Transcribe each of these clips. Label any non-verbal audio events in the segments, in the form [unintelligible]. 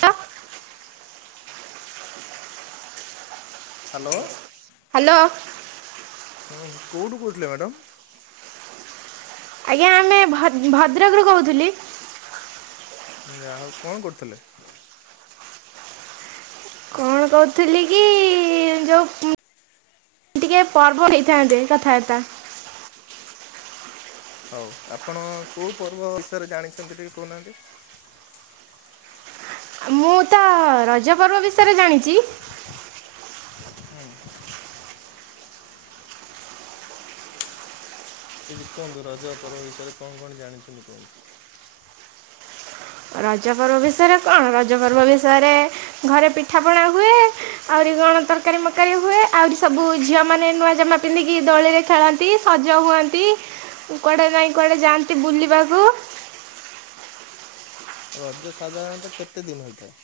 ତ [unintelligible] hello hello ହୁଁ କୋଉଠୁ କହୁଥିଲେ ମ୍ୟାଡ଼ାମ? ଆଜ୍ଞା ଆମେ ଭଦ୍ରକରୁ କହୁଥିଲି। ଯାହାହଉ କଣ କରୁଥିଲେ? କଣ କହୁଥିଲି କି ଯୋଉ ଟିକେ ପର୍ବ ନେଇଥାନ୍ତେ କଥାବାର୍ତ୍ତା। ହଉ ଆପଣ କେଉଁ ପର୍ବ ବିଷୟରେ ଜାଣିଛନ୍ତି ଟିକେ କହୁନାହାନ୍ତି? ମୁଁ ତ ରଜ ପର୍ବ ବିଷୟରେ ଜାଣିଛି। ହୁଁ। ଏ କୁହନ୍ତୁ ରଜ ପର୍ବ ବିଷୟରେ କଣ କଣ ଜାଣିଛନ୍ତି କୁହନ୍ତୁ? ରଜ ପର୍ବ ବିଷୟରେ କଣ? ରଜ ପର୍ବ ବିଷୟରେ ଘରେ ପିଠା ପଣା ହୁଏ। ଆହୁରି କଣ ତରକାରୀ ମରକାରୀ ହୁଏ, ଆହୁରି ସବୁ ଝିଅ ମାନ ନୂଆ ଜାମା ପିନ୍ଧିକି ଦୋଳିରେ ଖେଳନ୍ତି। ତି ସଜ ହୁଅନ୍ତି କୁଆଡ଼େ ନାଇଁ କୁଆଡ଼େ ଯାଆନ୍ତି ବୁଲିବାକୁ। ରଜ ସାଧାରଣତଃ କେତେ ଦିନ ହୋଇଥାଏ?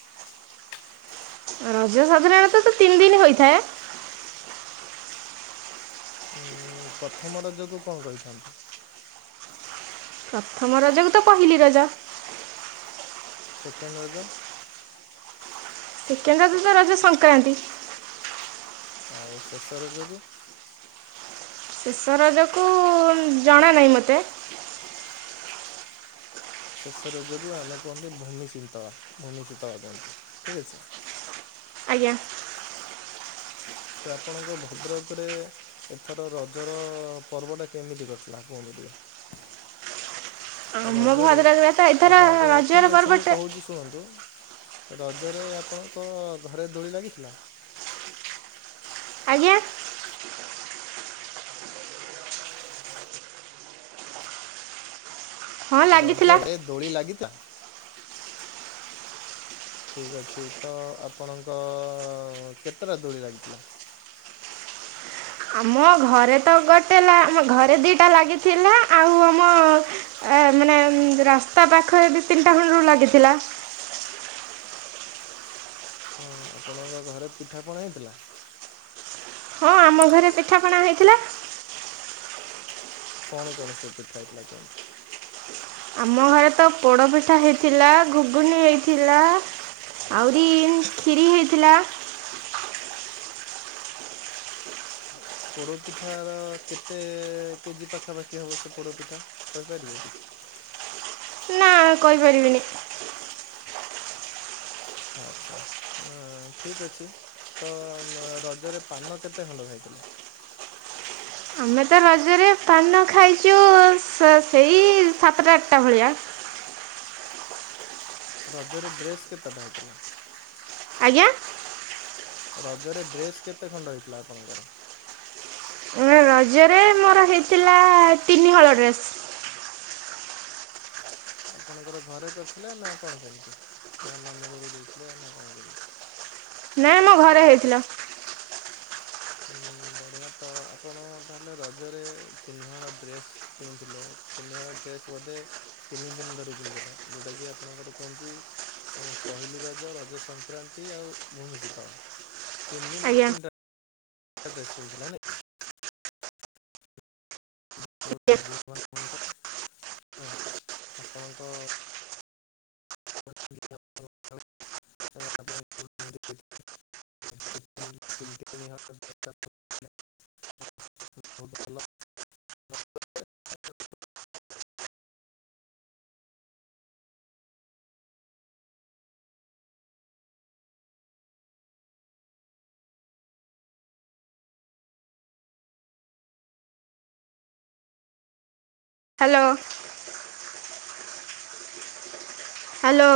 ରଜ ସାଧାରଣତ ତ ତିନି ଦିନ ହୋଇଥାଏ। ଉଁ ପ୍ରଥମ ରଜକୁ କଣ କହିଥାନ୍ତି? ପ୍ରଥମ ରଜକୁ ତ ପହିଲି ରଜ। ସେକେଣ୍ଡ ରଜ? ସେକେଣ୍ଡ ରଜ ତ ରଜସଂକ୍ରାନ୍ତି। ଆଉ ଶେଷ ରଜ କୁ? ଶେଷ ରଜକୁ ଜଣା ନାହିଁ ମୋତେ। ଶେଷ ରଜକୁ ଆମେ କୁହନ୍ତି ଭୂମି ଶୀତଳା ଭୂମି ଶୀତଳା କୁହନ୍ତି ଠିକ୍ ଅଛି। ଆଜ୍ଞା। ତ ଆପଣଙ୍କ ଭଦ୍ରକ ରେ - ଏଥର ରଜର ପର୍ବଟା କେମିତି କଟିଲା କୁହନ୍ତୁ ଟିକେ? ଆମ ରଜରେ ଭଦ୍ରକରେ ତ ଏଥର ଆପଣଙ୍କ ରଜର ଠିକ୍ ଅଛି ମୁଁ ପର୍ବଟା କହୁଛି। ଶୁଣନ୍ତୁ, ରଜରେ ଆପଣଙ୍କ ଘରେ ଦୋଳି ଲାଗିଥିଲା? ଆଜ୍ଞା ହଁ ଲାଗିଥିଲା ରଜରେ ଦୋଳି ଲାଗିଥିଲା? ଠିକ୍ ଅଛି ତ ଆପଣଙ୍କ କେତେଟା ଦୋଳି ଲାଗିଥିଲା? ଆମ ଘରେ ତ ଗୋଟେ ଲା ଆମ ଘରେ ଦିଟା ଲାଗିଥିଲା ଆଉ ଆମ ଏ ମାନେ ରାସ୍ତା ପାଖରେ ଦି ତିନିଟା ଖୁଣ୍ଡରୁ ଲାଗିଥିଲା। ହଁ ଆପଣଙ୍କ ଘରେ ପିଠାପଣା ହେଇଥିଲା? ହଁ ଆମ ଘରେ ପିଠାପଣା ହେଇଥିଲା। କଣ କଣ ସବୁ ପିଠା ହେଇଥିଲା କୁହନ୍ତୁ? ଆମ ଘରେ ତ ପୋଡ଼ପିଠା ହେଇଥିଲା, ଘୁଗୁନି ହେଇଥିଲା। ଆହୁରି କ୍ଷିରି ହେଇଥିଲା। ପୋଡ଼ପିଠାର କେତେ କେଜି ପାଖାପାଖି ହେବ ସେ ପୋଡ଼ପିଠା? କହିପାରିବେ କିଛି? ନା କହି ପାରିବିନି ଆଛା ହ ଠିକ ଅଛି। ତ ରଜରେ ପାନ କେତେ ଖଣ୍ଡ ଖାଇଥିଲେ? ଆମେ ତ ରଜରେ ପାନ ଖାଇଛୁ ସ ସେଇ ସାତଟା ଆଠଟା ଭଳିଆ। ରଜରେ ଡ୍ରେସ୍ କେତେଟା ହେଇଥିଲା? ଆଜ୍ଞା ରଜରେ ଡ୍ରେସ କେତେ ଖଣ୍ଡ ହେଇଥିଲା ଆପଣଙ୍କର? ରଜରେ ମୋର ହେଇଥିଲା ତିନିହଳ ଡ୍ରେସ୍। ଆପଣଙ୍କର ଘରେ କରିଥିଲେ ନା କଣ କେମିତି ନା ମାମୁଁ ଘରୁ ଦେଇଥିଲେ ନା କଣ କେମିତି? ନାଇଁ ମୋ ଘରେ ହେଇଥିଲା। ଉ ବଢ଼ିଆ ତ ଆପଣ ତାହେଲେ ରଜରେ ତିନିହଳ ଡ୍ରେସ୍ କିଣିଥିଲେ? ତିନିହଳ ଡ୍ରେସ୍ ବୋଧେ ତିନି ଦିନ ଧରି ପିନ୍ଧିଲେ ଯୋଉଟାକି ଆପଣଙ୍କର କୁହନ୍ତି। ଏ ପହିଲି ରଜ, ରଜ ସଂକ୍ରାନ୍ତି, ଆଉ ଭୂମି ଶୀତଳ ତିନି ଦିନରୁ ଆଜ୍ଞା ତିନିଟା ତ ଡ୍ରେସ କିଣିଥିଲେ ନାଇଁ ବହୁତୁ ହ୍ୟାଲୋ ଭାଗ୍ୟବାନ ମଣିଷ ନା ଆପଣଙ୍କ [unintelligible] ତିତିନ ହଲ [inaudible] ବହୁତ ଭଲ ହ୍ୟାଲୋ ହ୍ୟାଲୋ